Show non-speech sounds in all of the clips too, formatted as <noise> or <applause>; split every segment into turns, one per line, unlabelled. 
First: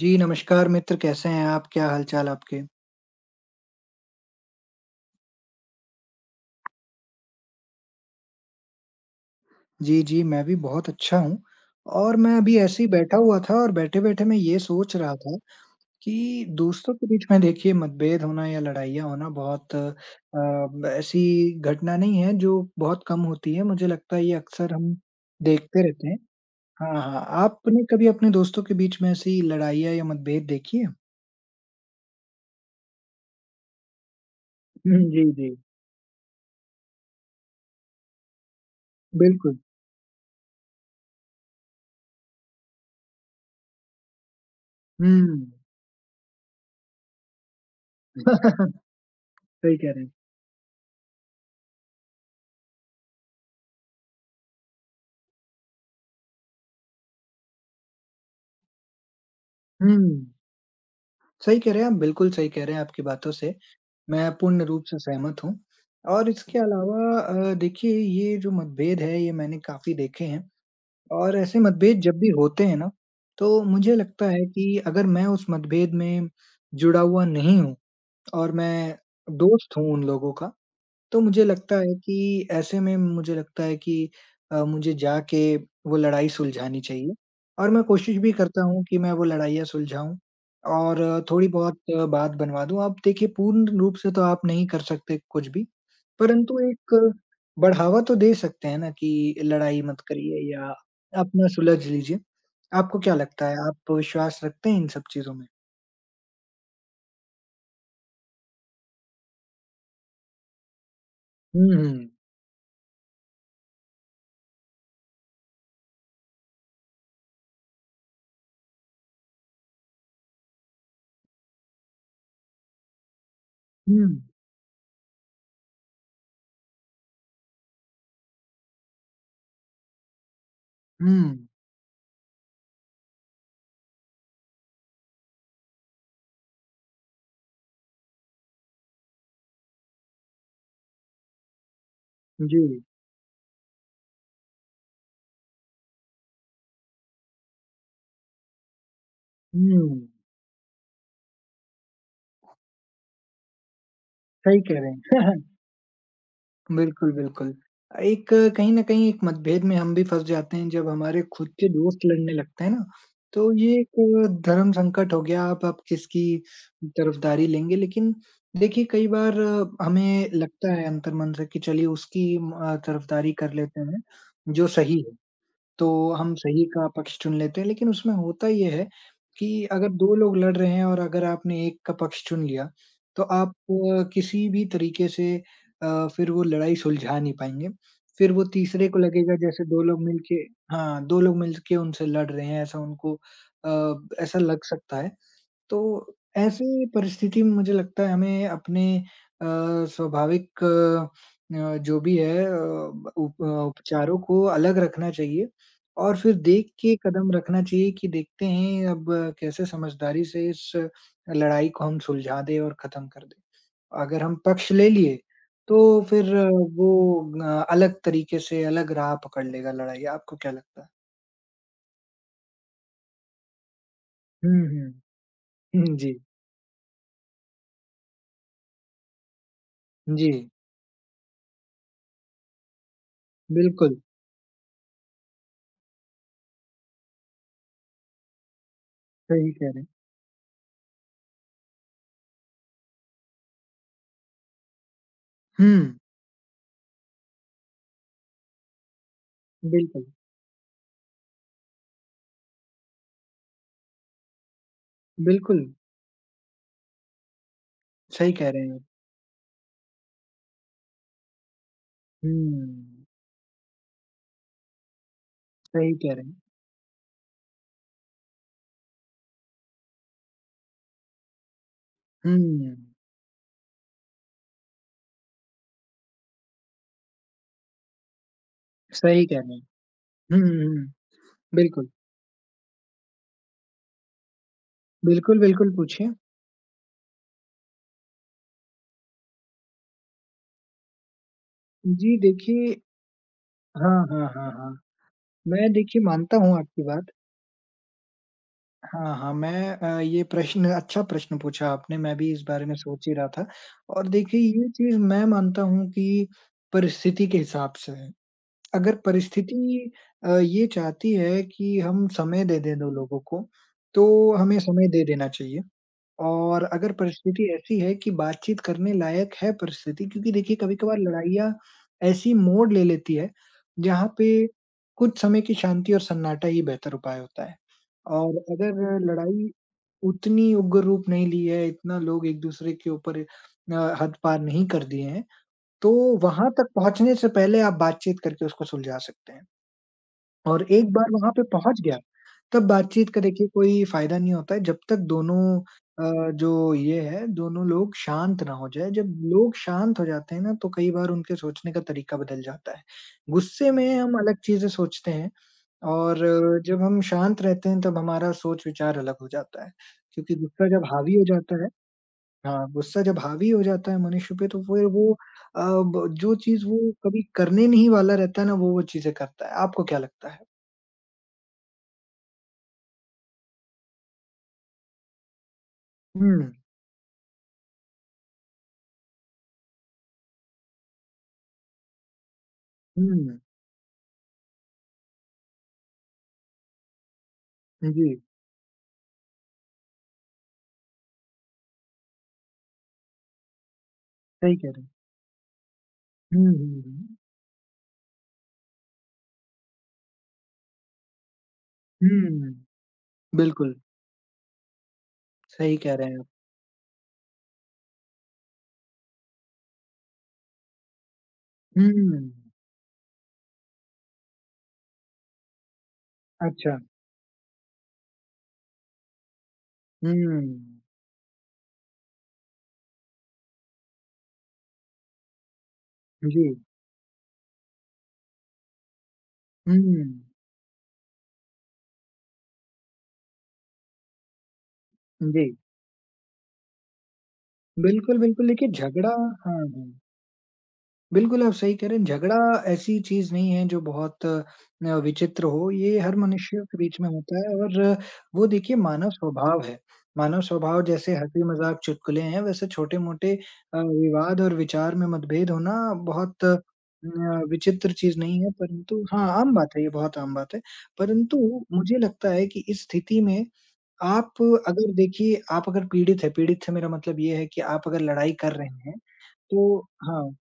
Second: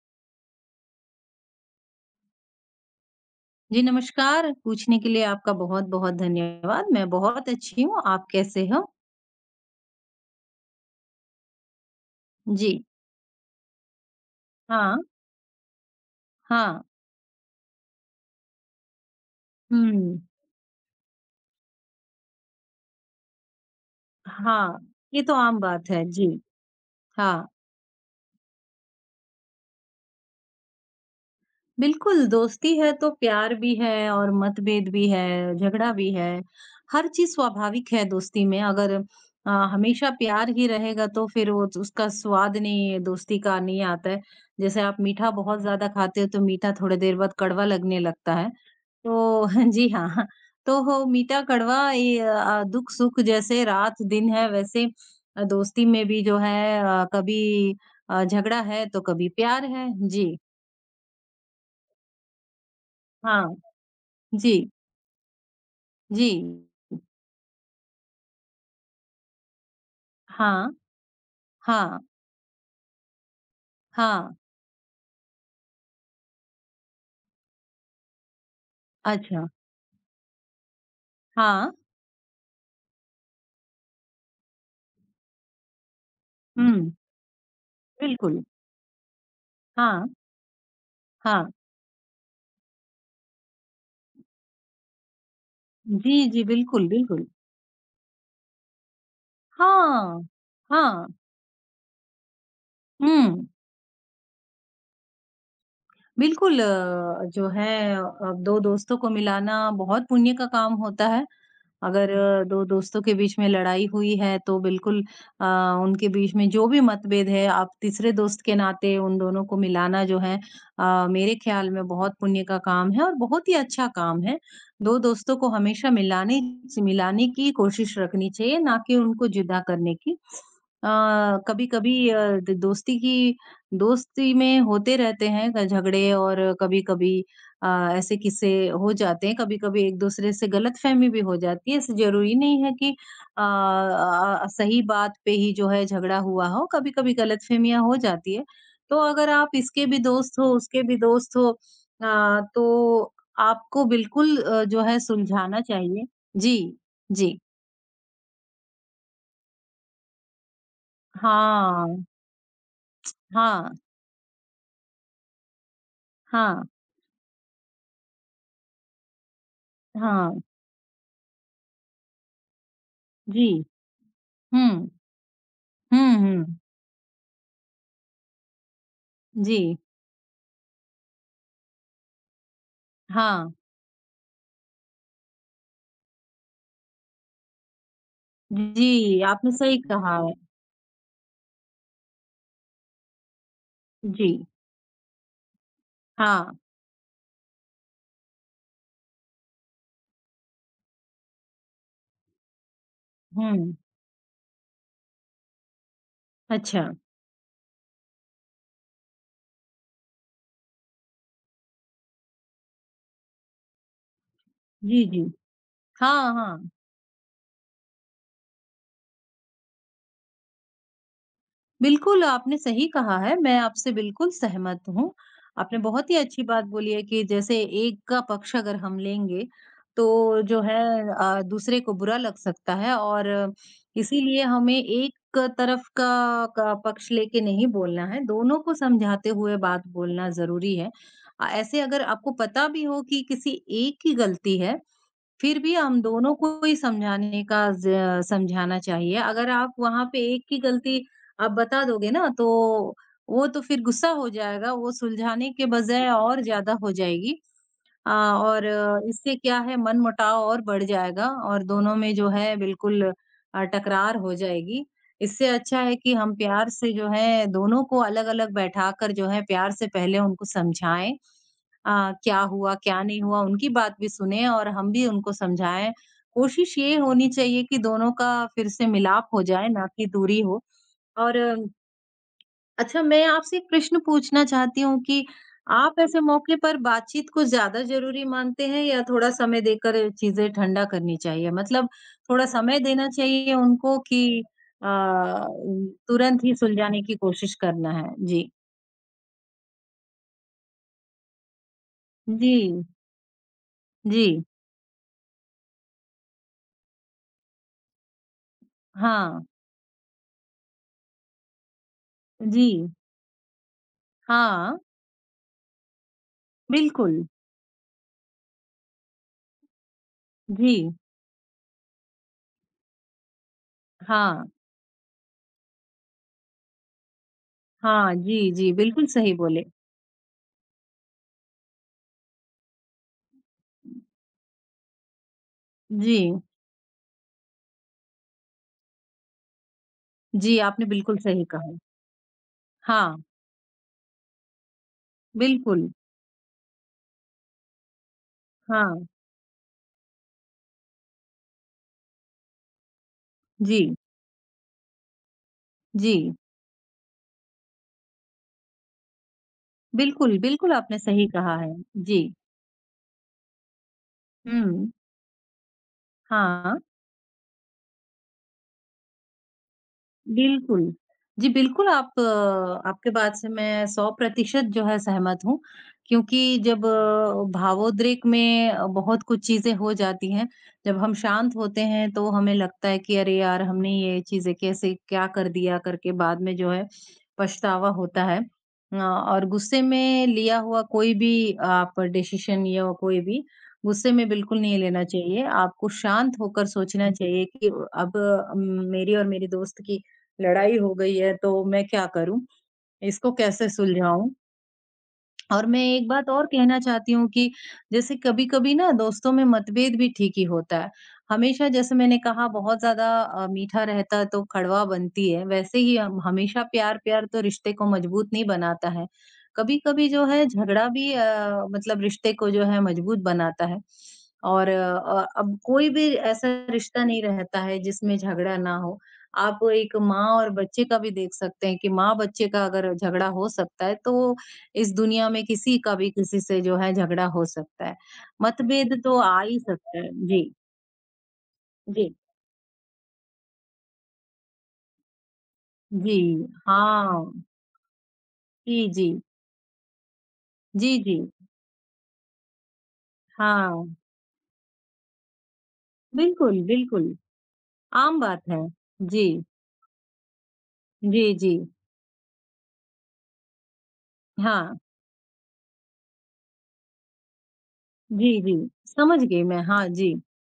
जी, नमस्कार मित्र, कैसे हैं आप? क्या हाल-चाल आपके?
जी, नमस्कार। पूछने के लिए आपका बहुत-बहुत धन्यवाद। मैं बहुत अच्छी हूँ, आप कैसे हो?
जी, जी, मैं भी बहुत अच्छा हूँ। और मैं अभी
जी,
ऐसे ही बैठा हुआ था और बैठे-बैठे मैं ये
हाँ,
सोच रहा था कि
हाँ,
दोस्तों के बीच में देखिए मतभेद होना या लड़ाइयाँ होना बहुत अ,
हुँ,
ब ऐसी घटना नहीं है जो बहुत कम होती है, मुझे लगता है ये अक्सर
हाँ,
हम
ये तो आम
देखते
बात है।
रहते हैं।
जी,
हाँ, हाँ,
हाँ,
आपने कभी अपने दोस्तों के बीच में ऐसी लड़ाइयाँ या मतभेद देखी है?
बिल्कुल, दोस्ती है तो प्यार भी है और मतभेद
हुँ,
भी
जी, जी,
है, झगड़ा भी है, हर चीज़ स्वाभाविक है दोस्ती में। अगर
बिल्कुल।
हमेशा प्यार ही रहेगा तो फिर वो तो उसका स्वाद नहीं दोस्ती का नहीं आता है। जैसे आप मीठा
हुँ।
बहुत ज़्यादा खाते हो तो मीठा थोड़ी देर बाद कड़वा लगने
<laughs>
लगता है।
सही
तो <laughs> जी
कह रहे हैं।
हाँ, तो हो मीठा कड़वा ये दुःख-सुख जैसे रात-दिन है वैसे दोस्ती में भी जो है कभी झगड़ा है तो कभी प्यार है।
हुँ।
जी,
सही कह रहे हैं आप, बिल्कुल सही कह रहे हैं आपकी बातों
हाँ,
से। मैं पूर्ण
जी,
रूप से सहमत हूँ।
जी,
और इसके अलावा देखिए ये जो मतभेद है ये मैंने काफ़ी देखे हैं
हाँ,
और ऐसे
हाँ,
मतभेद जब भी होते हैं ना, तो मुझे लगता
हाँ,
है कि अगर मैं उस मतभेद में जुड़ा हुआ नहीं हूँ और मैं
अच्छा,
दोस्त हूँ उन लोगों का, तो मुझे
हाँ,
लगता है कि ऐसे में मुझे लगता है कि मुझे जाके वो लड़ाई सुलझानी
हुँ,
चाहिए और मैं कोशिश भी
बिल्कुल,
करता हूँ कि मैं वो लड़ाइयाँ
हाँ,
सुलझाऊँ और
हाँ,
थोड़ी बहुत बात बनवा दूँ। आप देखिए पूर्ण रूप से तो आप नहीं कर सकते कुछ भी,
जी, जी,
परंतु
बिल्कुल,
एक
बिल्कुल,
बढ़ावा तो दे सकते हैं ना कि लड़ाई मत
हाँ,
करिए या
हाँ,
अपना सुलझ लीजिए। आपको क्या
हुँ।
लगता है, आप विश्वास रखते हैं इन सब चीज़ों में?
बिल्कुल जो है 2 दोस्तों को मिलाना बहुत पुण्य का काम होता है।
हुँ, हुँ।
अगर 2 दोस्तों के बीच में लड़ाई हुई है तो बिल्कुल अ, उनके बीच में जो भी मतभेद है आप तीसरे दोस्त के नाते उन दोनों को मिलाना जो है मेरे ख़्याल में बहुत पुण्य का काम है और बहुत ही अच्छा
हुँ,
काम है। 2 दोस्तों को हमेशा मिलाने मिलाने की कोशिश रखनी चाहिए ना कि उनको जुदा करने की। अ,
हुँ।
कभी-कभी द दोस्ती की दोस्ती में होते रहते हैं ग झगड़े और कभी-कभी अ, ऐसे किस्से हो जाते हैं, कभी-कभी एक-दूसरे से गलतफ़हमी भी हो जाती है। ऐसे ज़रूरी
जी।
नहीं है कि सही बात पे ही जो है झगड़ा हुआ हो, कभी-कभी गलतफ़हमियाँ हो जाती है। तो अगर आप इसके भी
हुँ,
दोस्त हो, उसके भी दोस्त हो तो आपको बिल्कुल
सही कह
जो है
रहे हैं। <laughs>
सुलझाना चाहिए। जी,
बिल्कुल,
जी।
बिल्कुल। एक कहीं न कहीं एक मतभेद में हम भी फँस जाते हैं जब हमारे खुद के दोस्त
हाँ,
लड़ने लगते हैं ना, तो ये
हाँ,
एक धर्म संकट हो गया आप किसकी
हाँ,
तरफदारी लेंगे। लेकिन देखिए कई बार हमें
हाँ।
लगता है अंतर्मन से कि चलिए उसकी म तरफदारी
जी।
कर लेते हैं, जो
हुँ।
सही है। तो
हुँ,
हम
हुँ।
सही का पक्ष चुन लेते हैं, लेकिन उसमें होता ये है कि
जी।
अगर 2 लोग लड़ रहे हैं और अगर आपने एक का पक्ष चुन लिया, तो
हाँ,
आप किसी भी तरीके से फिर वो लड़ाई सुलझा नहीं पाएँगे। फिर वो तीसरे को
जी,
लगेगा
आपने
जैसे
सही
2 लोग
कहा है।
मिलके हाँ, 2 लोग मिलके उनसे लड़ रहे हैं, ऐसा उनको
जी,
ऐसा लग सकता है। तो
हाँ,
ऐसी परिस्थिति में मुझे लगता है हमें अपने अ, स्वाभाविक जो भी है
हुँ,
उपचारों को अलग रखना चाहिए और फिर देख
अच्छा।
के कदम रखना चाहिए कि देखते हैं अब कैसे समझदारी से इस लड़ाई को हम सुलझा दें और खत्म कर दें। अगर हम पक्ष ले
जी,
लिए,
जी।
तो
हाँ,
फिर
हाँ।
वो अलग तरीके से अलग राह पकड़ लेगा लड़ाई। आपको क्या लगता है?
बिल्कुल, आपने सही कहा है, मैं आपसे बिल्कुल
हुँ,
सहमत
हुँ।
हूँ। आपने
हुँ,
बहुत ही
जी।
अच्छी बात बोली है कि जैसे एक का पक्ष अगर हम लेंगे,
जी,
तो जो है दूसरे को बुरा लग सकता है और
बिल्कुल,
इसीलिए हमें एक तरफ का पक्ष लेके नहीं बोलना है, दोनों को समझाते
सही
हुए
कह रहे
बात
हैं।
बोलना ज़रूरी है। ऐसे अगर आपको पता भी हो कि किसी एक की गलती है फिर
हुँ।
भी हम दोनों को ही समझाने का ज़ समझाना चाहिए। अगर आप वहाँ
बिल्कुल,
पे एक की गलती आप बता दोगे ना तो वो तो फिर गुस्सा हो जाएगा, वो सुलझाने
बिल्कुल,
के बजाय और ज़्यादा हो जाएगी।
सही कह रहे
और
हैं आप।
इससे क्या है मनमुटाव और बढ़ जाएगा और दोनों में जो है बिल्कुल
हुँ,
टकरार हो जाएगी। इससे अच्छा
सही
है कि
कह रहे
हम
हैं।
प्यार से जो है दोनों को अलग-अलग बैठाकर जो है प्यार से पहले उनको समझाएँ क्या हुआ,
हुँ,
क्या नहीं हुआ, उनकी बात भी सुने और हम भी उनको समझाएँ। कोशिश ये होनी चाहिए कि दोनों का फिर से
सही
मिलाप
कह
हो
रहे हैं।
जाए, ना कि दूरी
हुँ,
हो
हुँ, हुँ,
और
बिल्कुल,
अच्छा, मैं आपसे एक प्रश्न पूछना चाहती हूँ कि
बिल्कुल, बिल्कुल
आप
पूछिए।
ऐसे मौके पर बातचीत को ज़्यादा ज़रूरी मानते हैं या थोड़ा समय देकर चीज़ें ठंडा करनी चाहिए? मतलब
जी,
थोड़ा समय
देखिए
देना चाहिए उनको
हाँ,
कि
हाँ, हाँ, हाँ।
अ,
मैं देखिए मानता
तुरंत ही
हूँ आपकी
सुलझाने
बात।
की कोशिश करना है? जी।
हाँ, हाँ, मैं ये प्रश्न अच्छा प्रश्न पूछा आपने, मैं भी इस
जी,
बारे में सोच ही रहा था और
जी।
देखिए ये चीज़ मैं मानता हूँ कि परिस्थिति के हिसाब से है। अगर
हाँ,
परिस्थिति ये चाहती है कि हम समय दे
जी।
दें 2 लोगों को, तो हमें
हाँ,
समय दे देना चाहिए और अगर
बिल्कुल।
परिस्थिति ऐसी है कि बातचीत करने लायक है परिस्थिति क्योंकि देखिए
जी।
कभी-कभार लड़ाइयाँ ऐसी मोड़ ले लेती है, जहाँ पे
हाँ,
कुछ समय की शांति और सन्नाटा ही बेहतर उपाय होता है।
हाँ।
और
जी, जी,
अगर
बिल्कुल सही
लड़ाई
बोले।
उतनी उग्र रूप नहीं ली है, इतना लोग एक-दूसरे के ऊपर हद पार नहीं कर दिए हैं। तो
जी,
वहाँ तक पहुँचने से पहले आप बातचीत करके उसको सुलझा सकते हैं
जी,
और
आपने
एक बार
बिल्कुल
वहाँ पे
सही कहा।
पहुँच गया, तब बातचीत
हाँ,
करे के कोई फ़ायदा नहीं होता है जब तक दोनों
बिल्कुल।
जो ये है, दोनों लोग शांत ना हो जाएँ।
हाँ,
जब लोग शांत हो जाते हैं ना, तो कई बार उनके सोचने का तरीका बदल जाता है। गुस्से
जी।
में हम अलग चीज़ें सोचते हैं और
जी,
जब हम शांत रहते हैं, तब हमारा सोच-विचार अलग हो जाता है, क्योंकि
बिल्कुल,
गुस्सा
बिल्कुल
जब
आपने
हावी हो
सही कहा
जाता है
है। जी।
हाँ, गुस्सा जब हावी हो जाता है मनुष्य पे तो फिर
हुँ,
वो अ, ब जो चीज़
हाँ।
वो कभी करने नहीं वाला रहता है ना, वो चीज़ें करता है। आपको क्या लगता है?
बिल्कुल। जी, बिल्कुल आप आपके बात से मैं 100% जो है सहमत हूँ, क्योंकि
हुँ,
जब भावोद्रेक में बहुत कुछ चीज़ें हो जाती हैं, जब हम शांत होते हैं तो हमें लगता है कि अरे
हुँ,
यार! हमने ये चीज़ें कैसे क्या कर दिया करके बाद में जो है पछतावा
जी,
होता है। और गुस्से में लिया हुआ कोई भी आप डिसीज़न या कोई भी गुस्से में
सही
बिल्कुल
कह
नहीं
रहे हैं।
लेना चाहिए। आपको शांत
हुँ,
होकर
हुँ,
सोचना चाहिए कि अब अम, मेरी और मेरे दोस्त की लड़ाई हो गई है तो मैं क्या
हुँ,
करूँ?
हुँ,
इसको कैसे
बिल्कुल,
सुलझाऊँ? और
सही
मैं
कह
एक
रहे हैं आप।
बात और कहना चाहती हूँ कि जैसे कभी-कभी ना दोस्तों में मतभेद भी ठीक ही होता है। हमेशा जैसे मैंने
हुँ,
कहा बहुत ज़्यादा मीठा रहता है तो कड़वा बनती है, वैसे ही हम हमेशा
अच्छा,
प्यार-प्यार तो रिश्ते को मजबूत नहीं बनाता है। कभी-कभी जो है
हुँ,
झगड़ा भी मतलब रिश्ते को जो है मजबूत बनाता है। और अब कोई भी
जी,
ऐसा रिश्ता नहीं रहता है जिसमें झगड़ा ना हो। आप
हुँ,
एक माँ और बच्चे का भी देख सकते हैं कि माँ-बच्चे का अगर झगड़ा हो सकता है तो इस दुनिया में
जी,
किसी का भी किसी से जो है झगड़ा हो सकता है।
बिल्कुल, बिल्कुल, देखिए
मतभेद
झगड़ा
तो
हाँ,
आ ही
हाँ।
सकता है। जी,
बिल्कुल, आप सही कह रहे हैं।
जी,
झगड़ा ऐसी चीज़ नहीं है जो बहुत विचित्र हो, ये हर
जी।
मनुष्यों के बीच में
हाँ।
होता है और वो
जी,
देखिए
जी।
मानव स्वभाव है। मानव स्वभाव
जी,
जैसे
जी।
हँसी-मज़ाक, चुटकुले हैं, वैसे छोटे-मोटे
हाँ।
विवाद और विचार में मतभेद होना बहुत अ,
बिल्कुल, बिल्कुल।
न, विचित्र चीज़
आम
नहीं
बात
है,
है।
परंतु
जी,
हाँ, आम बात है, ये बहुत आम बात है।
जी, जी।
परंतु मुझे लगता है कि इस स्थिति में आप
हाँ।
अगर देखिए, आप अगर पीड़ित हैं, पीड़ित से मेरा मतलब ये है कि आप अगर लड़ाई
जी,
कर
जी।
रहे हैं,
समझ गई मैं।
तो
हाँ जी।
हाँ।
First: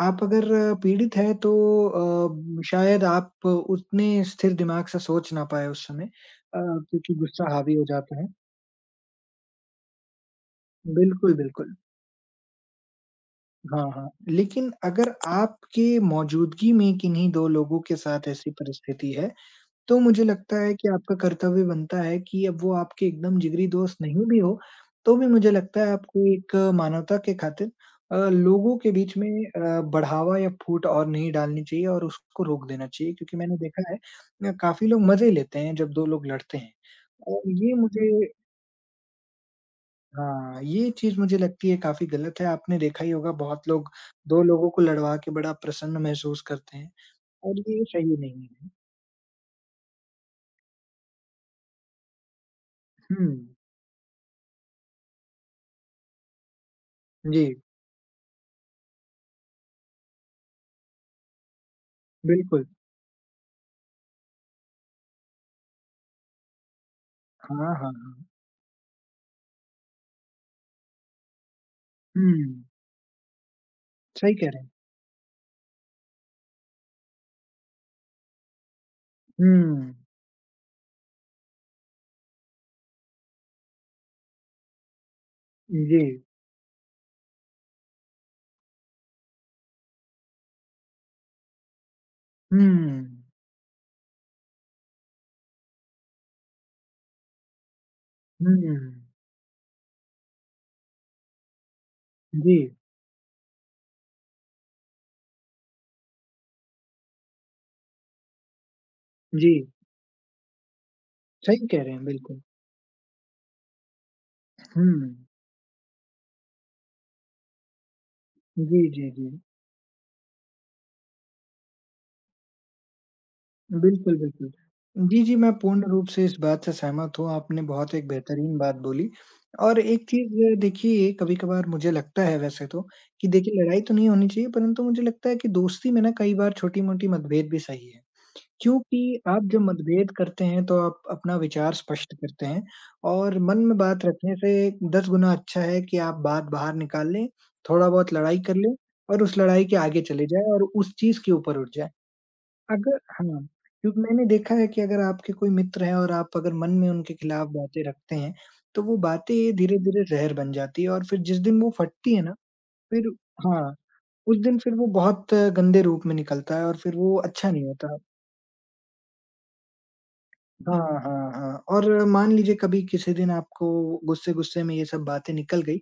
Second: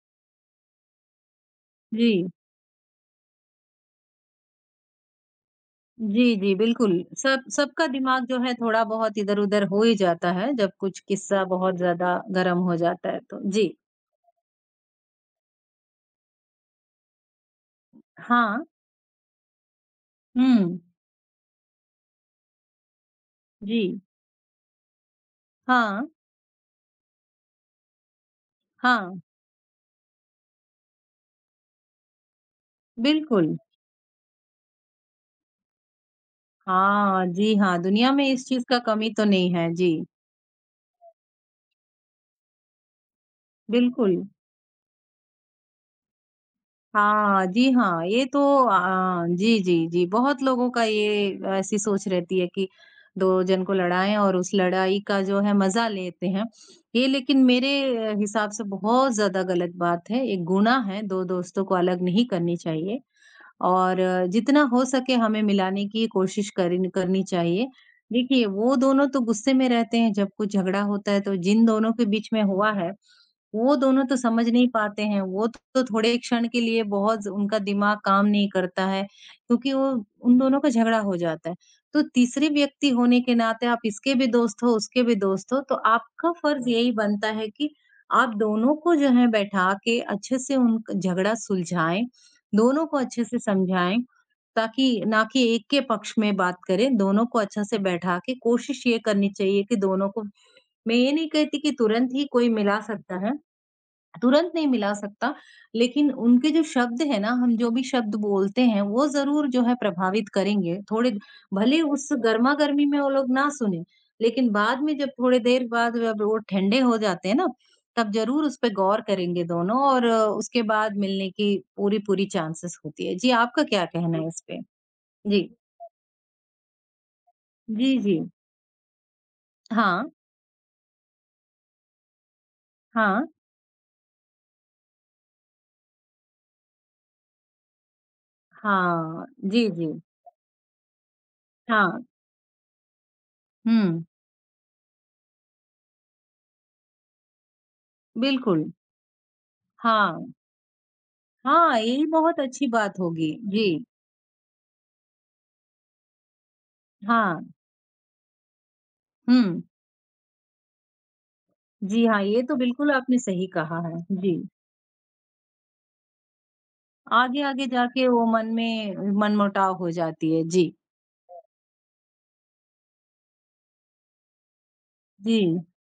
आप अगर पीड़ित हैं तो
जी।
शायद आप उतने स्थिर दिमाग से सोच ना पाएँ उस समय
जी, जी, बिल्कुल।
क्योंकि
सब
गुस्सा हावी हो
सबका
जाता
दिमाग
है।
जो है थोड़ा बहुत इधर-उधर हो ही जाता है, जब कुछ
बिल्कुल,
किस्सा बहुत
बिल्कुल।
ज़्यादा गरम हो जाता है तो। जी।
हाँ, हाँ। लेकिन अगर आपके मौजूदगी में किन्हीं 2 लोगों के साथ ऐसी
हाँ।
परिस्थिति है, तो मुझे लगता है
हुँ।
कि आपका कर्तव्य बनता है कि अब वो आपके एकदम जिगरी
जी।
दोस्त नहीं भी हो, तो भी मुझे लगता है
हाँ,
आपको एक मानवता के खातिर लोगों के बीच
हाँ।
में बढ़ावा या फूट और नहीं डालनी चाहिए और उसको रोक देना चाहिए क्योंकि
बिल्कुल।
मैंने देखा है काफ़ी लोग मज़े लेते हैं जब 2 लोग लड़ते हैं।
हाँ,
और
जी
ये
हाँ, दुनिया
मुझे
में इस चीज़ का कमी तो नहीं है। जी,
हाँ, ये चीज़ मुझे लगती है काफ़ी गलत है, आपने देखा ही होगा बहुत लोग
बिल्कुल।
2 लोगों को लड़वा के बड़ा प्रसन्न महसूस करते हैं
हाँ,
और
जी
ये
हाँ,
सही
ये तो
नहीं है।
जी, जी, जी, बहुत लोगों का ये ऐसी सोच रहती है कि
हुँ,
2 जन को लड़ाएँ और उस लड़ाई का जो है मज़ा लेते हैं। ये लेकिन
जी,
मेरे हिसाब से बहुत ज़्यादा गलत बात है, एक गुनाह है, 2 दोस्तों को अलग नहीं करनी
बिल्कुल।
चाहिए। और जितना हो सके हमें मिलाने की कोशिश करिन करनी
हाँ,
चाहिए।
हाँ, हाँ।
देखिए, वो दोनों तो गुस्से में रहते हैं, जब कुछ झगड़ा होता है तो जिन दोनों के बीच में
हुँ,
हुआ है वो दोनों तो
सही
समझ
कह रहे
नहीं
हैं।
पाते हैं, वो तो थोड़े क्षण के लिए बहुत उनका दिमाग काम नहीं करता है, क्योंकि वो
हुँ,
उन दोनों का झगड़ा हो जाता है। तो तीसरे व्यक्ति होने के नाते आप इसके भी दोस्त हो, उसके भी दोस्त हो, तो
जी।
आपका फर्ज़ यही बनता है कि आप दोनों को जो है बैठा के अच्छे से उन झगड़ा सुलझाएँ,
हुँ,
दोनों को अच्छे से समझाएँ, ताकि ना कि एक के पक्ष में बात करें, दोनों को अच्छा से बैठा के
हुँ,
कोशिश ये करनी चाहिए कि दोनों को मैं ये नहीं कहती कि तुरंत ही कोई
जी,
मिला सकता है। तुरंत नहीं मिला सकता, लेकिन उनके जो शब्द हैं ना, हम जो भी शब्द बोलते हैं, वो ज़रूर
जी।
जो है प्रभावित करेंगे। थोड़े
सही
भले
कह रहे हैं,
उस
बिल्कुल।
गरमा-गर्मी में वो लोग ना सुनें, लेकिन बाद
हुँ,
में जब थोड़ी देर बाद जब वो ठंडे हो जाते हैं ना, तब ज़रूर उस पे
जी,
गौर
जी, जी।
करेंगे दोनों और उसके बाद मिलने की पूरी-पूरी चांसेस होती है। जी, आपका क्या
बिल्कुल,
कहना है इस
बिल्कुल।
पे?
जी, जी,
जी।
मैं पूर्ण रूप से इस बात से सहमत हूँ, आपने बहुत
जी,
एक
जी।
बेहतरीन बात बोली। और
हाँ,
एक चीज़ देखिए कभी-कभार मुझे लगता है वैसे तो
हाँ,
कि देखिए लड़ाई तो नहीं होनी चाहिए परंतु मुझे लगता है कि दोस्ती में ना कई बार छोटी-मोटी मतभेद भी सही है। क्योंकि
हाँ।
आप जब
जी, जी।
मतभेद करते हैं तो आप अपना विचार
हाँ।
स्पष्ट करते हैं और मन में
हुँ,
बात रखने से 10 गुना अच्छा है कि आप बात बाहर निकाल लें, थोड़ा बहुत लड़ाई कर
बिल्कुल।
लें और उस लड़ाई के आगे चले
हाँ।
जाएँ और उस चीज़ के ऊपर उठ
हाँ,
जाएँ।
ये बहुत अच्छी
अगर
बात होगी।
हाँ,
जी,
क्योंकि मैंने देखा है कि अगर आपके कोई मित्र हैं और आप अगर मन में उनके
हाँ।
खिलाफ बातें रखते हैं, तो वो बातें
हुँ।
धीरे-धीरे ज़हर बन जाती है और फिर जिस दिन वो
जी
फटती
हाँ,
है ना,
ये तो बिल्कुल
फिर
आपने सही
हाँ,
कहा है।
उस
जी,
दिन फिर वो बहुत गंदे रूप में निकलता है और फिर वो अच्छा नहीं
आगे-आगे
होता।
जाके वो मन में मनमुटाव हो जाती है। जी,
हाँ, हाँ, हाँ। और मान लीजिए कभी किसी दिन आपको गुस्से-गुस्से में ये सब बातें
जी।
निकल गई,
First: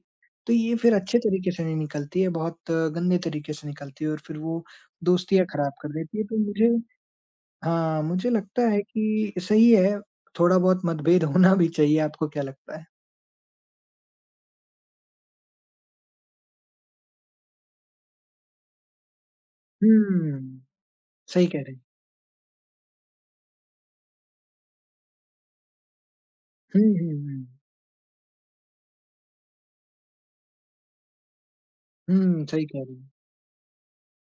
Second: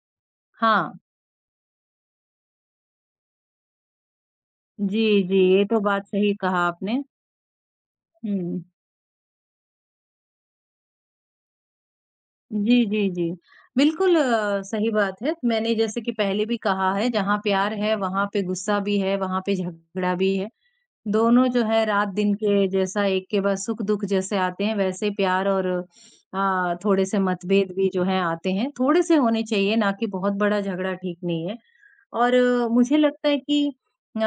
तो ये फिर
हाँ।
अच्छे तरीके से नहीं निकलती है, बहुत गंदे तरीके से निकलती है और फिर वो
जी, जी,
दोस्तियाँ
ये
खराब
तो
कर
बात
देती है।
सही
तो
कहा
मुझे
आपने।
हाँ, मुझे
हुँ।
लगता है कि सही है, थोड़ा-बहुत मतभेद होना भी चाहिए, आपको क्या लगता
जी,
है?
जी, जी। बिल्कुल सही बात है। मैंने जैसे कि पहले भी कहा है, जहाँ प्यार है, वहाँ पे गुस्सा भी है, वहाँ पे झगड़ा भी है।
हुँ, सही
दोनों
कह
जो
रहे हैं।
है रात-दिन के जैसा एक के बाद सुख-दुःख जैसे आते हैं, वैसे प्यार और
हुँ, हुँ,
थोड़े-से
हुँ।
मतभेद भी जो हैं आते हैं। थोड़े-से होने चाहिए, ना कि बहुत बड़ा झगड़ा ठीक नहीं है। और
हुँ, सही कह रही
मुझे
हैं।
लगता है कि अ,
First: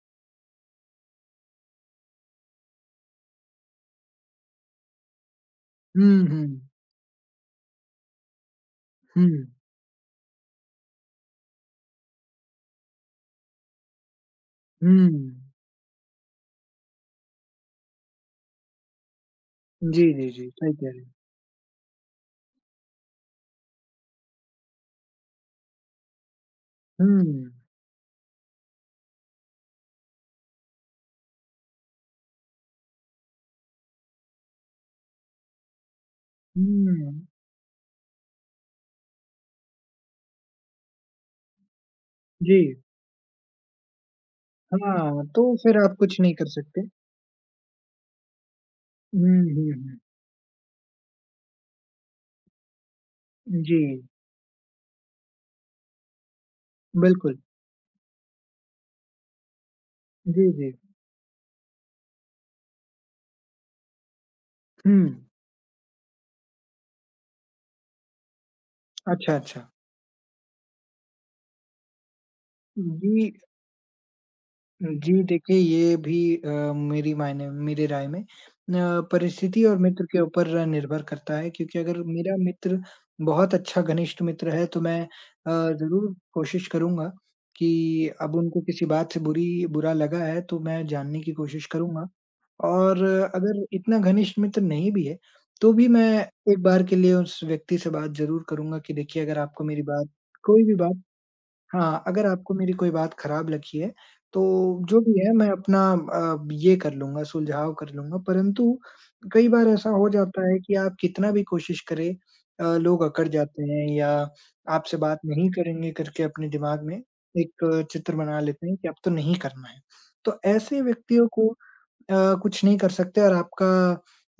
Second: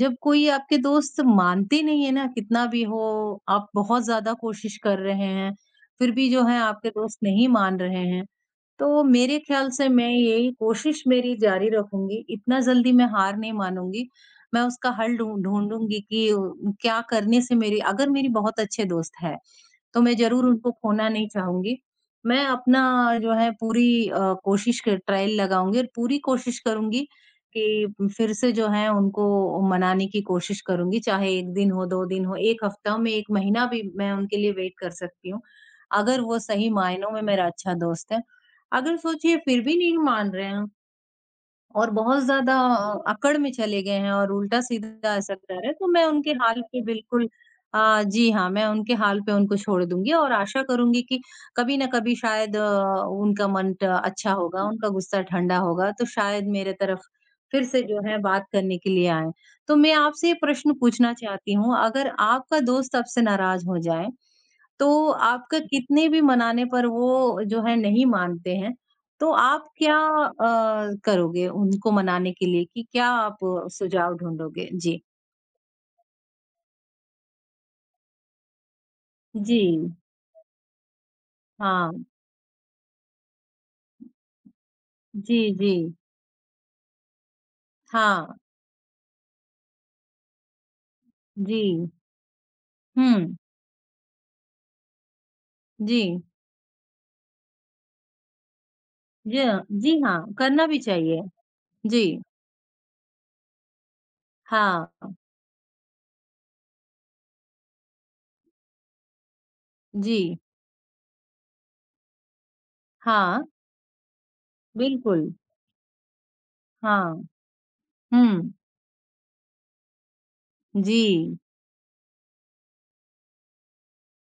जब कोई आपके दोस्त मानते नहीं है ना, कितना भी हो, आप बहुत ज़्यादा कोशिश कर रहे हैं, फिर
हुँ,
भी जो है
हुँ,
आपके दोस्त नहीं मान रहे हैं, तो
हुँ,
मेरे ख्याल से मैं यही कोशिश मेरी जारी रखूंगी, इतना जल्दी मैं हार नहीं मानूँगी। मैं उसका हल
हुँ।
ढूँढूँगी कि क्या करने से मेरी अगर मेरी बहुत अच्छे दोस्त हैं, तो
जी,
मैं
जी,
ज़रूर
जी,
उनको
सही कह रहे
खोना
हैं।
नहीं चाहूँगी। मैं अपना जो है पूरी कोशिश क ट्रायल लगाऊँगी और पूरी कोशिश करूँगी
हुँ,
कि फिर से जो है उनको मनाने की कोशिश करूँगी, चाहे 1 दिन हो, 2 दिन हो, 1 हफ्ता हो, मैं 1 महीना भी मैं उनके लिए वेट कर सकती हूँ। अगर वो सही मायनों
हुँ,
में मेरा अच्छा दोस्त है। अगर सोचिए फिर भी नहीं मान रहे हैं और बहुत
जी।
ज़्यादा अकड़ में चले गए हैं और उल्टा-सीधा
हाँ,
असर कर
तो
रहा है,
फिर
तो
आप
मैं
कुछ
उनके
नहीं कर
हाल पे
सकते।
बिल्कुल जी हाँ, मैं उनके हाल पे
हुँ,
उनको
हुँ,
छोड़
हुँ।
दूँगी और आशा करूँगी कि कभी न कभी शायद उनका मन
जी,
ट अच्छा होगा, उनका गुस्सा ठंडा होगा, तो शायद मेरे तरफ
बिल्कुल।
फिर से जो है बात करने के लिए आएँ। तो मैं आपसे ये
जी, जी।
प्रश्न पूछना चाहती हूँ, अगर आपका दोस्त आपसे नाराज़ हो जाए, तो
हुँ,
आपका कितने भी मनाने पर वो जो है नहीं मानते हैं, तो
अच्छा, अच्छा।
आप क्या करोगे उनको मनाने के लिए कि क्या
जी,
आप सुझाव ढूँढोगे? जी।
जी देखिए ये भी मेरी मायने मेरी राय में
जी।
परिस्थिति और मित्र के ऊपर निर्भर करता है क्योंकि अगर
हाँ।
मेरा मित्र बहुत अच्छा घनिष्ठ मित्र है तो मैं
जी, जी।
ज़रूर कोशिश करूँगा कि
हाँ।
अब उनको किसी बात से बुरी बुरा लगा है तो मैं जानने की
जी।
कोशिश करूँगा और
हुँ।
अगर इतना घनिष्ठ मित्र नहीं भी है, तो भी
जी।
मैं एक बार के लिए उस व्यक्ति से बात ज़रूर करूँगा कि देखिए
जी
अगर
हाँ,
आपको मेरी
जी
बात
हाँ,
कोई
करना
भी
भी
बात
चाहिए।
हाँ,
जी।
अगर आपको मेरी कोई बात खराब लगी है, तो
हाँ।
जो भी है मैं अपना ये कर लूँगा, सुलझाव कर लूँगा। परंतु कई बार ऐसा हो
जी।
जाता है कि आप कितना भी कोशिश करें लोग अकड़
हाँ,
जाते हैं या आपसे बात
बिल्कुल।
नहीं करेंगे करके अपने दिमाग में
हाँ।
एक चित्र बना
हुँ।
लेते हैं कि अब तो नहीं करना है। तो ऐसे
जी।
व्यक्तियों को कुछ नहीं कर सकते और आपका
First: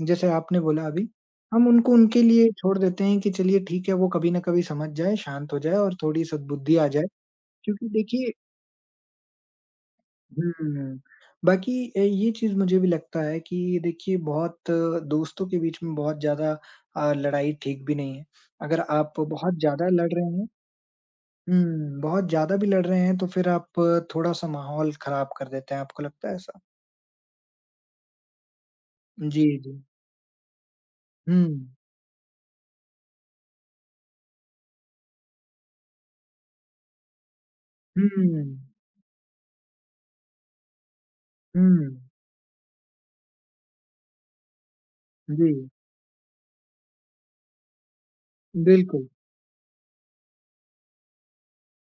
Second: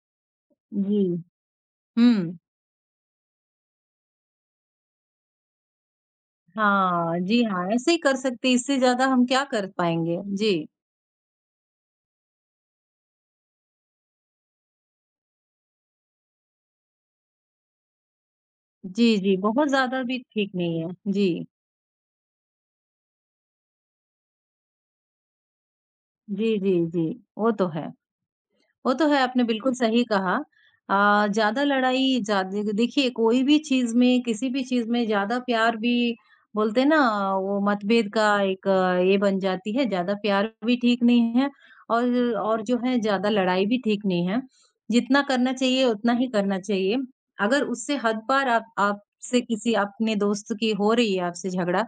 जैसे आपने बोला
जी।
अभी, हम उनको उनके
हुँ।
लिए छोड़ देते हैं कि चलिए ठीक है, वो कभी न कभी समझ जाए, शांत हो जाए और थोड़ी सद्बुद्धि आ जाए।
हाँ, जी हाँ,
क्योंकि
ऐसे ही कर
देखिए
सकते हैं, इससे ज़्यादा हम क्या कर पाएँगे? जी।
हुँ, बाकी ये चीज़ मुझे भी लगता है कि देखिए बहुत दोस्तों के बीच में बहुत ज़्यादा लड़ाई ठीक भी नहीं है। अगर
जी,
आप
जी,
बहुत
बहुत
ज़्यादा
ज़्यादा
लड़
भी
रहे हैं
ठीक नहीं है। जी।
हुँ, बहुत ज़्यादा भी लड़ रहे हैं तो फिर आप थोड़ा-सा माहौल खराब कर देते हैं, आपको लगता है
जी,
ऐसा?
जी, जी। वो तो है। वो तो है, आपने
जी,
बिल्कुल
जी।
सही कहा।
हुँ।
ज़्यादा लड़ाई ज़्यादा देखिए कोई भी चीज़ में, किसी भी चीज़ में ज़्यादा प्यार भी बोलते हैं ना वो मतभेद का
हुँ,
एक ये बन जाती है, ज़्यादा प्यार भी ठीक नहीं है
हुँ।
और जो है ज़्यादा लड़ाई भी ठीक नहीं है। जितना करना
जी,
चाहिए उतना ही करना चाहिए। अगर उससे हद पार आप
बिल्कुल।
आपसे किसी अपने दोस्त की हो रही है आपसे झगड़ा,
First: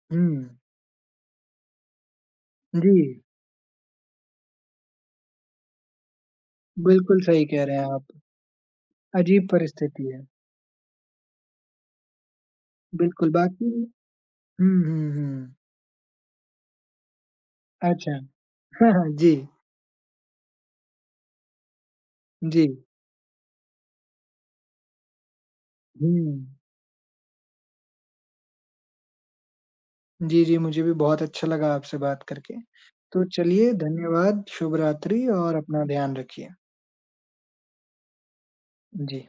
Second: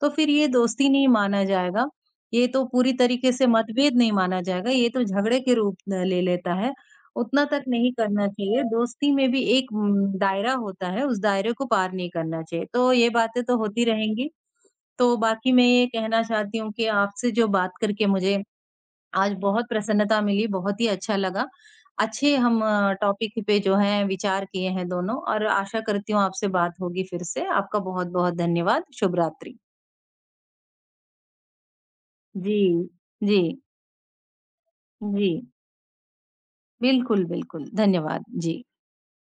तो फिर ये
हुँ।
दोस्ती नहीं माना जाएगा ये तो पूरी
जी,
तरीके से मतभेद नहीं माना जाएगा, ये तो झगड़े के रूप न ले लेता है,
बिल्कुल
उतना
सही
तक
कह रहे
नहीं
हैं आप।
करना चाहिए। दोस्ती में भी
अजीब
एक
परिस्थिति है।
दायरा होता है, उस दायरे को पार नहीं करना चाहिए। तो ये
बिल्कुल,
बातें तो
बाकी
होती रहेंगी।
हुँ, हुँ,
तो बाकी
हुँ।
मैं ये कहना चाहती हूँ कि आपसे जो बात करके
अच्छा। <laughs>
मुझे
हाँ, हाँ।
आज
जी,
बहुत प्रसन्नता मिली, बहुत ही अच्छा लगा। अच्छे हम
जी।
टॉपिक पे जो है विचार किए हैं दोनों और आशा करती हूँ
हुँ।
आपसे बात होगी फिर से। आपका बहुत-बहुत धन्यवाद। शुभ रात्रि।
जी, जी, मुझे भी बहुत अच्छा लगा आपसे बात करके।
जी,
तो
जी,
चलिए धन्यवाद, शुभ रात्रि
जी।
और अपना ध्यान रखिए।
बिल्कुल, बिल्कुल। धन्यवाद। जी।
जी।